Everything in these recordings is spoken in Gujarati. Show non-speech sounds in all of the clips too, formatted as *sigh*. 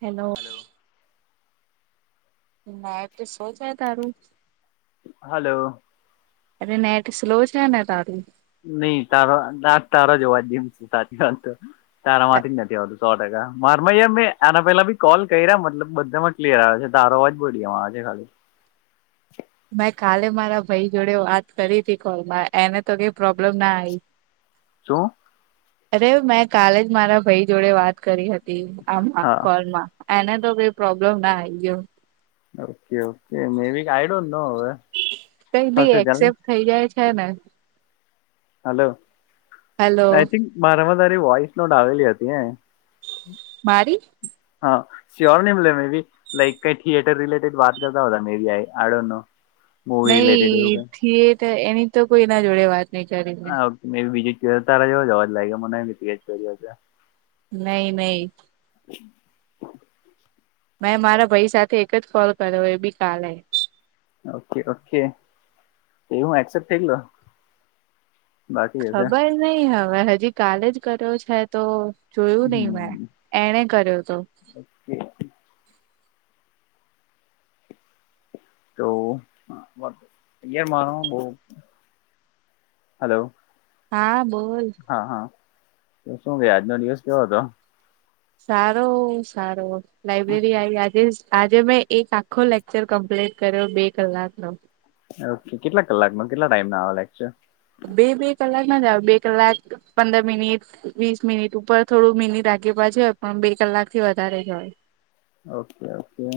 હેલો. હલો. નેટ સ્લો છે તારું? હલો. અ નેટ સ્લો છે ને તારુ? નહી તારો તારો જોવા જ જેમ સાચી વાત તો તારા માંથી જ નથી આવતું. સો ટકા મારમાં મેં એના પેલા બી કોલ કર્યા મતલબ બધામાં ક્લિયર આવ્યો છે તારો અવાજ બોડીમાં આવે છે ખાલી- - મેં કાલે મારા ભાઈ જોડે વાત કરી હતી કોલમાં એને તો કઈ પ્રોબ્લેમ ના આવી. શું અરે મેં કાલે જ મારા ભાઈ જોડે વાત કરી હતી આ હા કોલમાં. એને તો કઈ પ્રોબ્લેમ ના આઈ ગયો. Okay okay maybe I don't know હવે- - કઈક ભી એક્સેપ્ટ થઈ જાય છે ને. હલો હેલો આઈ થિંક મારામાં તારી વોઈસ નોડ આવેલી હતી. મારી? હા. શ્યોર ન બોલે મે બી લાઈક કઈ થિયેટર રિલેટેડ વાત કરતા હોતા મેરી I don't know movie related એવું નઈ કઈ થયેટ એની તો કોઈ ના જોડે વાત. નહી કરી મેં હા બીજ ચો તારા જો જવા જ લાગે મને ચોરી હ- - નહી નહી. *inaudible* મેં મારા ભાઈ સાથે એક જ કોલ કર્યો એ બી કાલે. ઓકે ઓકે એ હું એક્સેપ થઈ ગ- - ખબર નઈ હવે હજી કાલે જ કર્યો છે તો જોયું નહી મેં. હમ એણે કર્યો હતો. *inaudible* તો ામારો બ હલો- - હા બોલ. હા હા તો શું કે આજનો દિવસ કેવો હતો સારો સારો લાઈબ્રેરી આવી આજે આજે મેં એક આ ખો લેક્ચર કમ્પ્લીટ કર્યો બે કલાકનો ઓકે કેટલા કલાકમાં કેટલા ટાઈમના આવે લેક્ચર બે બે કલાક ના જ આવ બે કલાક પંદર મિનિટ વીસ મિનિટ ઉપર થોડું મિનીટ આગે પાછી હોય પણ બે કલાક થી વધારે જ હોય ઓકે ઓકે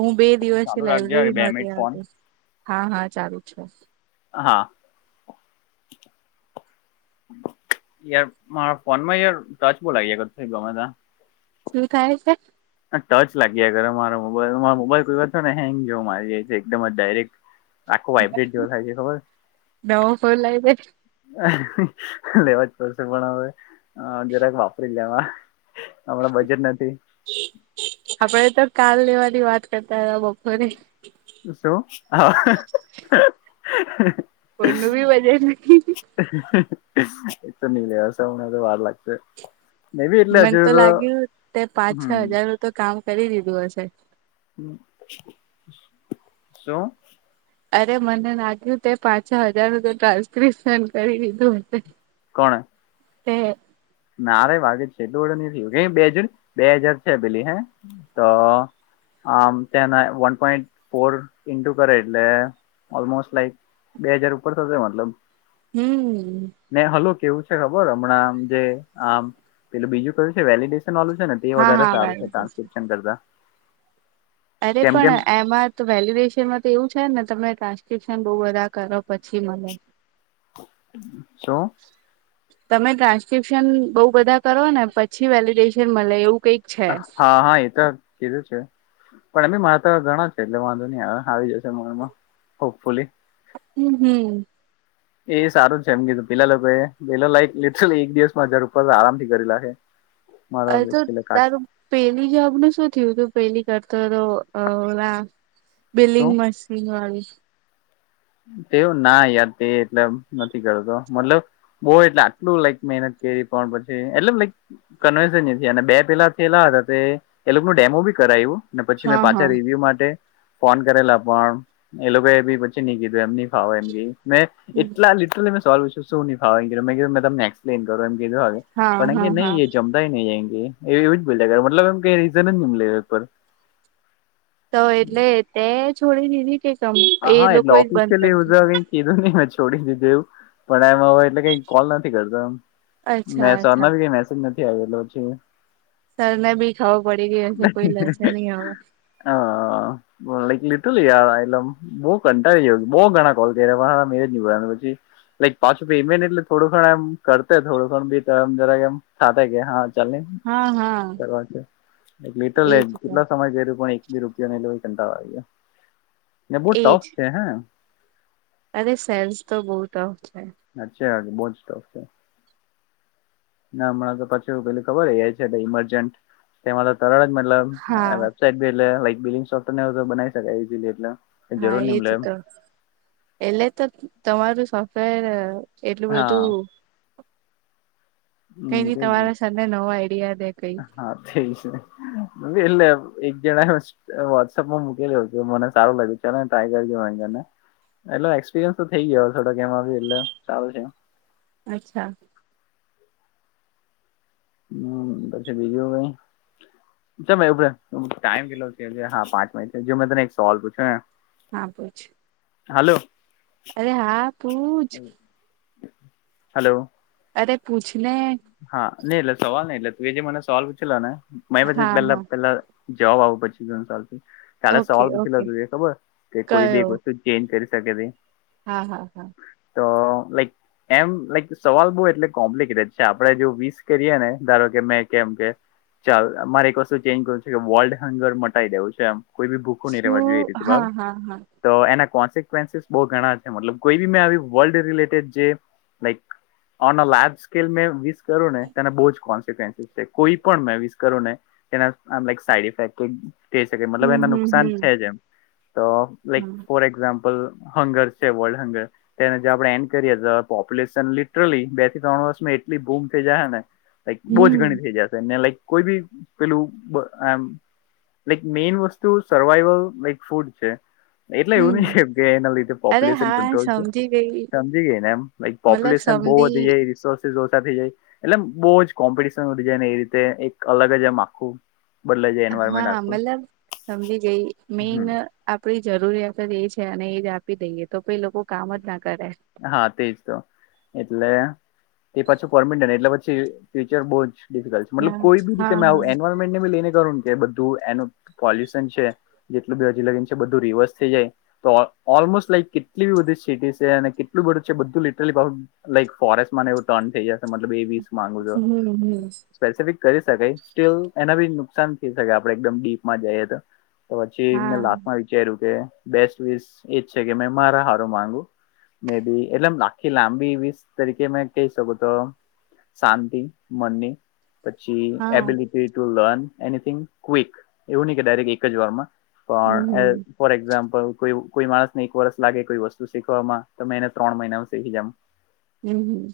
હું બે દિવસ ચાલુ રાખજો હવે લાઈબ્રેરી બે નોતી મિનિટ ફોન આવી હા હા ચાલુ છે હા યાર મારા ફોન માં યાર ટચ *unintelligible* કર ગમે ત શું થાય છે આ ટચ લાગીયા કરે મારા મોબાઈલમાં મોબાઈલ કોઈ વાર છે ને હેંગ જેવો મારી જાય છે એકદમ જ ડાયરેક્ટ આખૂ વાઇબ્રેટ જેવો થાય છે ખબર નવો ફોન લાઈબ્રેરી લેવા જ પડશે પણ હવે જરાક વાપરી લેવા હમણાં બજેટ નથી આપડે તો કાલ લેવાની વાત કરતા તા બપોરે શું હ હ હ કોઈનું બી બજેટ નહીં એક તો ની *unintelligible* વાર લાગશે મે બી એટલે મન હજુ તો લાગ્યું તે પાંચ છ હમ હજાર નું તો કામ કરી દીધું હશે શું અરે મને લાગ્યું તે પાંચ છ હજાર નું તો ટ્રાન્સક્રિપ્શન કરી દીધું હત કોણે તે નારે *unintelligible* નથી બે હજ બે હજાર છે પેલી હે તો આમ તેના વન પોઈન્ટ ફોર ઇન્ટુ કરે એટલે ઓલમોસ્ટ લાઈક બે હાજાર ઉપર થશે મતલબ હમ હમ ને હલો કેવું છે ખબર હમણાં આમ જે આમ પેલું બીજું કયું છે વેલીડેશન વાળું છે ને એ હા વધારે હા સારું છે વાંધો નઈ. ટ્રાન્સક્રિપ્શન કરતા અરે કેમ કેમ પણ એમાં તો વેલીડેશનમાં તો એવું છે ને તમે ટ્રાન્સક્રિપ્શન બઉ બધા કરો પછી મલે શું તમે ટ્રાન્સ્ક્રિપ્શન બઉ બધા કરો ને પછી વેલીડેશન મલે એવું કઈક છે હા હા એ તો કીધું છે પણ એમેં મારે તો ઘણા છે એટલે વાંધો નહી આવી જશે મનમાં હોપફુલી હમ હમ એ સારું છે એમ કીધું પેલા લોકો એ પેલા લાઈક લિટરલી એક દિવસ માં હજાર ઉપર આરામથી કરી લખે *inaudible* હજુ તારું પેલી જોબનું શું થયું તું પેલી કરતો હતો ઓલા શું બિલિંગ મશીન વાળું તેવું ના તે એટલે નથી કરતો મતલબ બહુ એટલે આટલું લાઈક મહેનત કરી પણ પછી એટલે મે કવેન્સ અને બે પેલા થેલા હતા તે એ લોકો નું ડેમો બી કરાયુ ને પછી મેં હા હા પાછા રિવ્યુ માટે ફોન કરેલા પણ એ લોકો એ બી ન કીધું એમ ની ફાવ એમ મેં એટલા લીટરલી મે સોલ્વ શું ની ફાવે મે તમને એક્સપ્લેન કરો એમ કીધું મેં હા પણ હા એમ હા નહી એ જમ નહીં *unintelligible* એવી જ બોલ મતલમ કઈ રીઝન જ તો એટલે તે છોડી દીધી કે કમ એ હા લોકો એટલે એ જ બંધ ઓફિશિયલી કરી હું તો કઈ દીધ કીધું નહી મેં છોડી દીધું એવું પણ એમ હવે એટલે કઈ કોલ નથી કરતો એમ મે અચ્છા અચ્છા સનાી કઈ મેસેજ નથી આવેલો પછી. સર ને બી ખાો પડી ગયો કોઈ લસે નહી હવે હ લખ લેતું આ આલમ બહુ કંટાળી જઉ બઉુ ઘણા કોલ કરી વાર મે જ ની ભ પછી. લાઈક પાછું પીમેન એટલે થોડુંણ એમ કર થોડુંણ બી જરામ થ કે હા. ચા હા હા લિટલ એજ તો કેટલા સમય ગ્યુ પણ બી રૂપયો ન લો કંટાળો આવી ગયો ને બહુ એજ ટોફ છે, હે અરે સેન્સ તો બહુ તો આવશે અચચા વાજે બહ જ સ્ટોક છે. ના હમણાં તો પછી પેલું ખબર હે એ આઇ છે ઈમરજન્ટ એમાં તો તરત જ હા મતલબ તે બિલ હે લાઈટ બીલીગ સોફ્ટ ને હેજે બનાઈ શકીએ ઈજલી એટલે જરૂર હા ની એ મલે જ એમ તો એટલે તો તમારું સોફ્ટવેર એટલું હા બધું કઈ હમ નઈ તેજ ને તમારા સાથે નવા આઈડિયા દે કઈ. હા થઈ છે એટલે એક જણા વોટ્સઅપ માં મૂકેલ્યો હતો, મને સારું લાગ્યું ચાલ ટ્રાય કરજો વારને એટલે એક્સપિરિયન્સ તો થઇ ગયો થોડાક એમાં ભી એટલે સારું છે. અચ્છા હમ પછી બીજું કઈ મે એવ ટાઈમ કેટલો હા પાંચ મિટ જો મેં તને એક સવાલ પૂછ્યો હા પૂછ હાલો. અરે હા તૂજ હલો અરે પૂછ ને હા નઈ એટલે સવાલ નઈ એટલે તું જે મને સવાલ પૂછેલો ને મેછી હા પેલા હા પેલા જવાબ આવો પછી ત્રણ સાલથી કાલે ઓકે સવાલ પૂછી ઓકે લેતો ખબર કે કોઈ બે કયો કો ચેન્જ કરી શકે છે. હા હા હા તો લાઈક એમ લાઈક સવાલ બહુ એટલે કોમ્પ્લિક ચા આપડે જો વિસ કરીએ ને ધારો કે મેં કેમ કે ચાલ અમારે એક વસ્તુ ચેન્જ કરું છે કે વોલ્ટ હેંગર મટાઈ દેવું છે એમ કોઈ ભી ભૂખો નહિ રહેવા જોએ શું રીતે બાવ હા હા હા તો એના કોન્સિકવન્સીસ બહુ ઘણા છે, મતલબ કોઈ બી મેં વર્લ્ડ રિલેટેડ જે લાઈક અનલાજ મે વિસ કરુને તે બહ જ કોન્સસ છે, કોઈ પણ મે વિસ કરુ ને તેના આમ ઇ સાઈડી ઇફેક્ટીગ તે શકે મતલબ હમ એના હમ નુકસાન હમ છે જ એમ તો લાઈક હા ફોર એક્ઝામ્પલ હંગર છે વર્લ્ડ હંગર તેને આપણે એન્ડ કરીએ તો પોપ્યુલેશન લિટરલી બે થી ત્રણ વર્ષ મા એટલી બૂમ થઈ જશે ને એક બહુ જ ઘણી હમ થઈ જશેને લક કોઈ બી પેલું બ એમ મે મેઈન વસ્તુ સર્વાઈવલ લાઈક ફૂડ છે. એટલે એવું હમ નઈ કેમ કે એના લીધે અરે પોપ્યુલેશન હા કંટ્રોલ છે. સમજી ગઈ સમજી ગયે ને એમ લ મતલબ પોપ્યુલેશન બહુ સમજી વધી જાય એ રિસોર્ તે ઓછા થઈ જાય એટલે બહુ જ કોમ્પિટશન વધી જાય ને એ રીતે એક અલગ જ એમ આખવું હા મતલબ સમજી ગઈ મેન હમ આપડી જરૂરિયાત જ એ છે અને એ જ આપી દઈએ તો પ એ લોકો કામ જ ના કરે હા તેજ તો એટલે તે પાછું કોરપરમિન્ટન એટલે પછી ફ્યુચર બહુ જ ડિફિકલ્ટ મતલબ ના કોઈ બી રીતે હા મે આવુ હા એનુવલ મેન્ટનેી લઈને કરું કે બધું એનું પોલ્યુશન છે. જેટલું બી હજીલગી છે બધું રિવર્સ થઈ જાય તો ઓલમોસ્ટ લાઈક કેટલી બ બધી સિટી છે, અને એટલું બધું છે બધું લીટરલી લાઈક ફોરેસ્ટ એવું ટન થ જશે મતલબ એવીસ મામાંગુ છો. હમ હમ સ્પેસિફિક કરી શકાય સ્ટીલ એના બી નુકસાન થઈ શકે આપડણે એકદમ ડીપમાં જઈએ તો તો પછી હા મેં લાસમાં વિચાર્યું કે બેસ્ટ વિસ એજ છે કે મે મારા હારો માંગુ મે બી એટલે આખી લાંબી વીસ તરીકે મે કહી શક તો શાંતિ મનની પછી હા ability to learn anything quick એવું નહી કે ડાયરેક્ટ એક જ વારમા હમ પણ હમ ફોર એક્ઝામ્પલ કોઈ માણસ ને એક વરષ લાગે કોઈ વસ્તુ શીખવામા તો મે ત્રણ મહિના સહી જમ હમ્મ હમ્મ.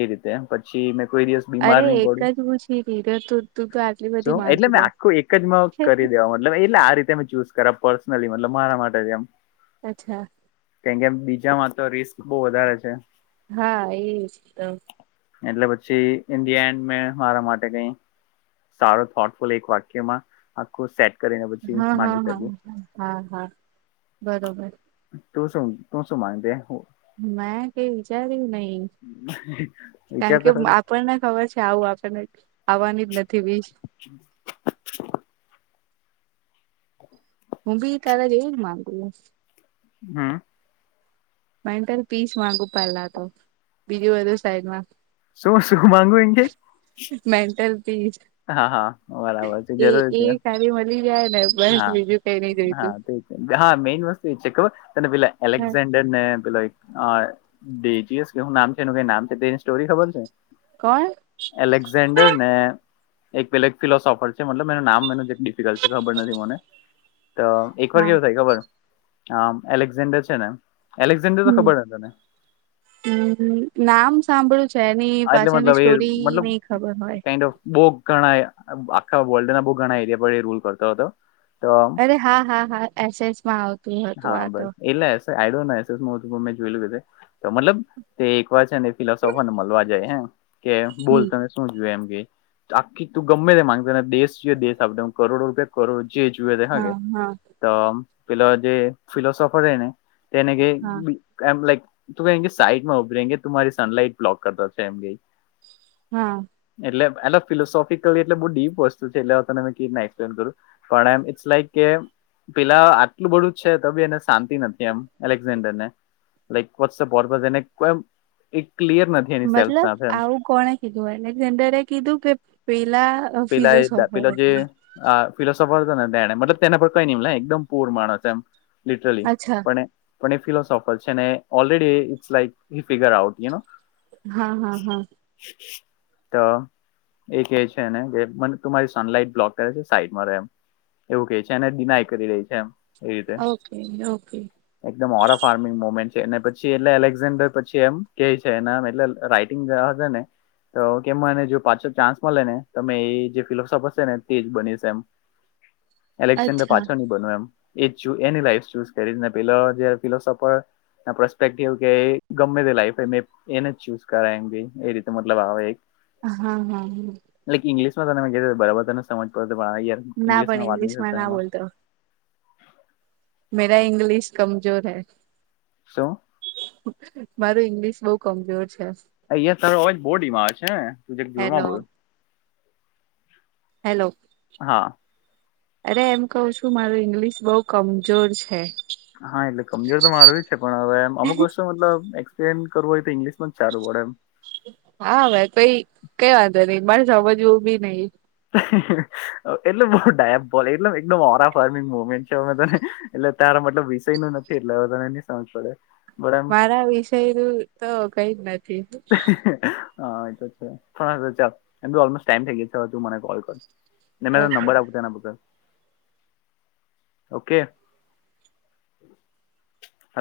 એ રીતે પછી મેં કોઈ દિવસ બીમાર અરે નહી પડું એક જ પૂછી તી તું તું તો આટલી બધી શું એટલે માંગી મેં લે આખું એક જ કરી દેવા માટે લ એટલે આ રીતે મે ચૂઝ કર પર્સનલી મતલબ મારા માટે જેમ અચ્છા કેમ કે બીજામાં તો રિસ્ક બહ વધારે છે. હા એ એટલે પછી ઇ ધી એન્ડ મે મારા માટે કઈ સારો થોટફુલ એક વાક્યમા આખું સેટ કરીને પછી હા હા માંગી હા શકુ હા હા બરોબર તું શું તું શું માને હ મેં કઈ વિચાર્યું નઈ વિચાર કારણ કે તો ખરી આપણને ખબર છે આવુ અને આવવાની જ નથી બી હમ હું બી તારેા જ એવું જ માંગુ હમ્મ મા ત્યારે પીસ માંગુ પેલા તો બીજું બધુ સાઈડમા શું શું માંગુ એ કે મેન્ટલ પીસ હા હા બરાબર છે એ જરૂર એ છે ખાલી મળી જાય ને બસ હા બીજું કઈ નઈ જોયતુ હા તે હા મેઇન વસ્તુ એ છે કે તને પેલા હા એલેક્ઝાન્ડર ને પે બેેજીયસ કે શું નામ છે એનું કઈ નામ છે તેની સ્ટોરી ખબર છે. કોણ એલેક્ઝાન્ડર ને એક પેલે એક ફિલોસોફર છે મતલબ એનું નામ ડિફિકલ્ટ છે ખબર નથી મને એક વાર હા કેવું થાય ખબર આ એલેક્ઝાન્ડર છે ને એલેક્ઝાન્ડર તો હમ ખબર તને હમ નામ સાંભળ્યું છે એની હા એટલે પાછળની મતલબ એ સ્ટોરી મતલબ નઈ ખબર હોય. કાઇન્ડ ઓફ બહુ ઘણા આખા વર્લ્ડના બહુ ઘણા એરિયા પર રૂલ કરતો હતો. તો અરે હા હા હા એસેએસ માં આવતું હતુ, આ તો મે જોય મતલબ તે એક વાર છે ને, ફિલોફરને મળ જ કે બોલ હમ તમે શું જોય એમ કે આખી તું ગમે તે માંગતાને દેશ જોઈએ દ આપડ કરોડો રૂપિયા કર જે જુએખ હા હા તો પે જે ફિસફરને તેને કે હા લક તું ક કે સાઈટમાં ઉભરે કે તુંરી સનલાઈટ બ્લોક કરતા તેમમ ગઈ હા એટલે એટલે ફિલોસોફિકલી એટલે બહ ડીપ વસ્તુ છે એટલે હ ત મેં ક રને એક્સપ્લેન કરું પણમ ઇટસ લાઈક પેલા આટલું બધું છે તો બી એને શાંતિ નથી એમ એલેક્ઝેન્ડર ને લાઈક વોટ્સપ વોને ક્લિયર નથી એની સેલ્ફ મતલબ સાથે આવું કોણે કીધું એરે કીધું કે પેલા પલાા એ ફિલોસોફર પ જે એટલે આ ફિલોસોફર છે ને તેને મતલબ તેને પર કઈ નહી એકદમ પૂર માણસ એમ લિટરલી અચ્છા પણ એ પણ એ ફિલોસોફર છે ને ઓલરેડી ઇટ્સ લાઈક હ ફિગર આઉટ ય હા હા હા તો એ કે છે મને તમારી સનલાઈટ બ્લોક કરે છે સાઈડમાં રહેમ એવું કે છે એને ડિનાય કરી રહી છે એમ ઓકે ઓકે એકમ ઓરા ફાર્મિંગ મુમેન્ટ છે પછી એટલે એલેક્ઝાન્ડર પછી એમ કે છેમટલેઈ હશે ને તો કેમ મને જો પાછો ચાન્સ મળે ને તમે એ જે ફિલોસોફર છે ને તે જ બનીશ એમ એલેક્સેન્ડ અચ્છા પાછો ન એની લને પે ફિલોસફર પ્રસ્પેક્ટિવ કે ગમે તે લાઈફ એને જ ચૂઝ કરાય એમ ગ એ રીતે મતલબ આવે એક હા હા હા એટલે ઇંગ્લશ માં તમે બરાબર તને સમજ પડ પણ યાર ના ઇંગ્શ પણ માં વાત ઇંગ્લિશમાં ના નકમાં બોલતો *inaudible* શો મારું ઇંગ્લિશ બહુ કમજોર છે અહં તારુંવેજ બોડીમાં છેને તું હેલો જોરમાં બોલ હેલો હા અરે એમ કહું છું મારું ઇંગ્લિશ બઉુ કમજોર છે હા એટલે કમજોર તો મારું છે પણ હવે અમુક વસ્તુ મતલબ એમ કરવું હોય તો ઈંગ્લિશમાં જ સારું પે એમ હા ભાઈ કઈ કઈ વાંધો નઈ મારે સમજવ બી નઈિ એટલે બહ ડાયબ બોલ એટ એકદમ ઓરા ફર્મિંગ મોમેન્ટ છેમે તને એટલે તારા મતલબ વિષય નું નથી એટલે તને ન સમજ પડે બરાબ મારા વિષય નું તો કઈ જ નથી. *inaudible* હા એ છે એલમો ટાઈમ થ ગ હો તું મને કલ કર ને મે તો ઓકે નંબર આપખતાના બધા ઓકે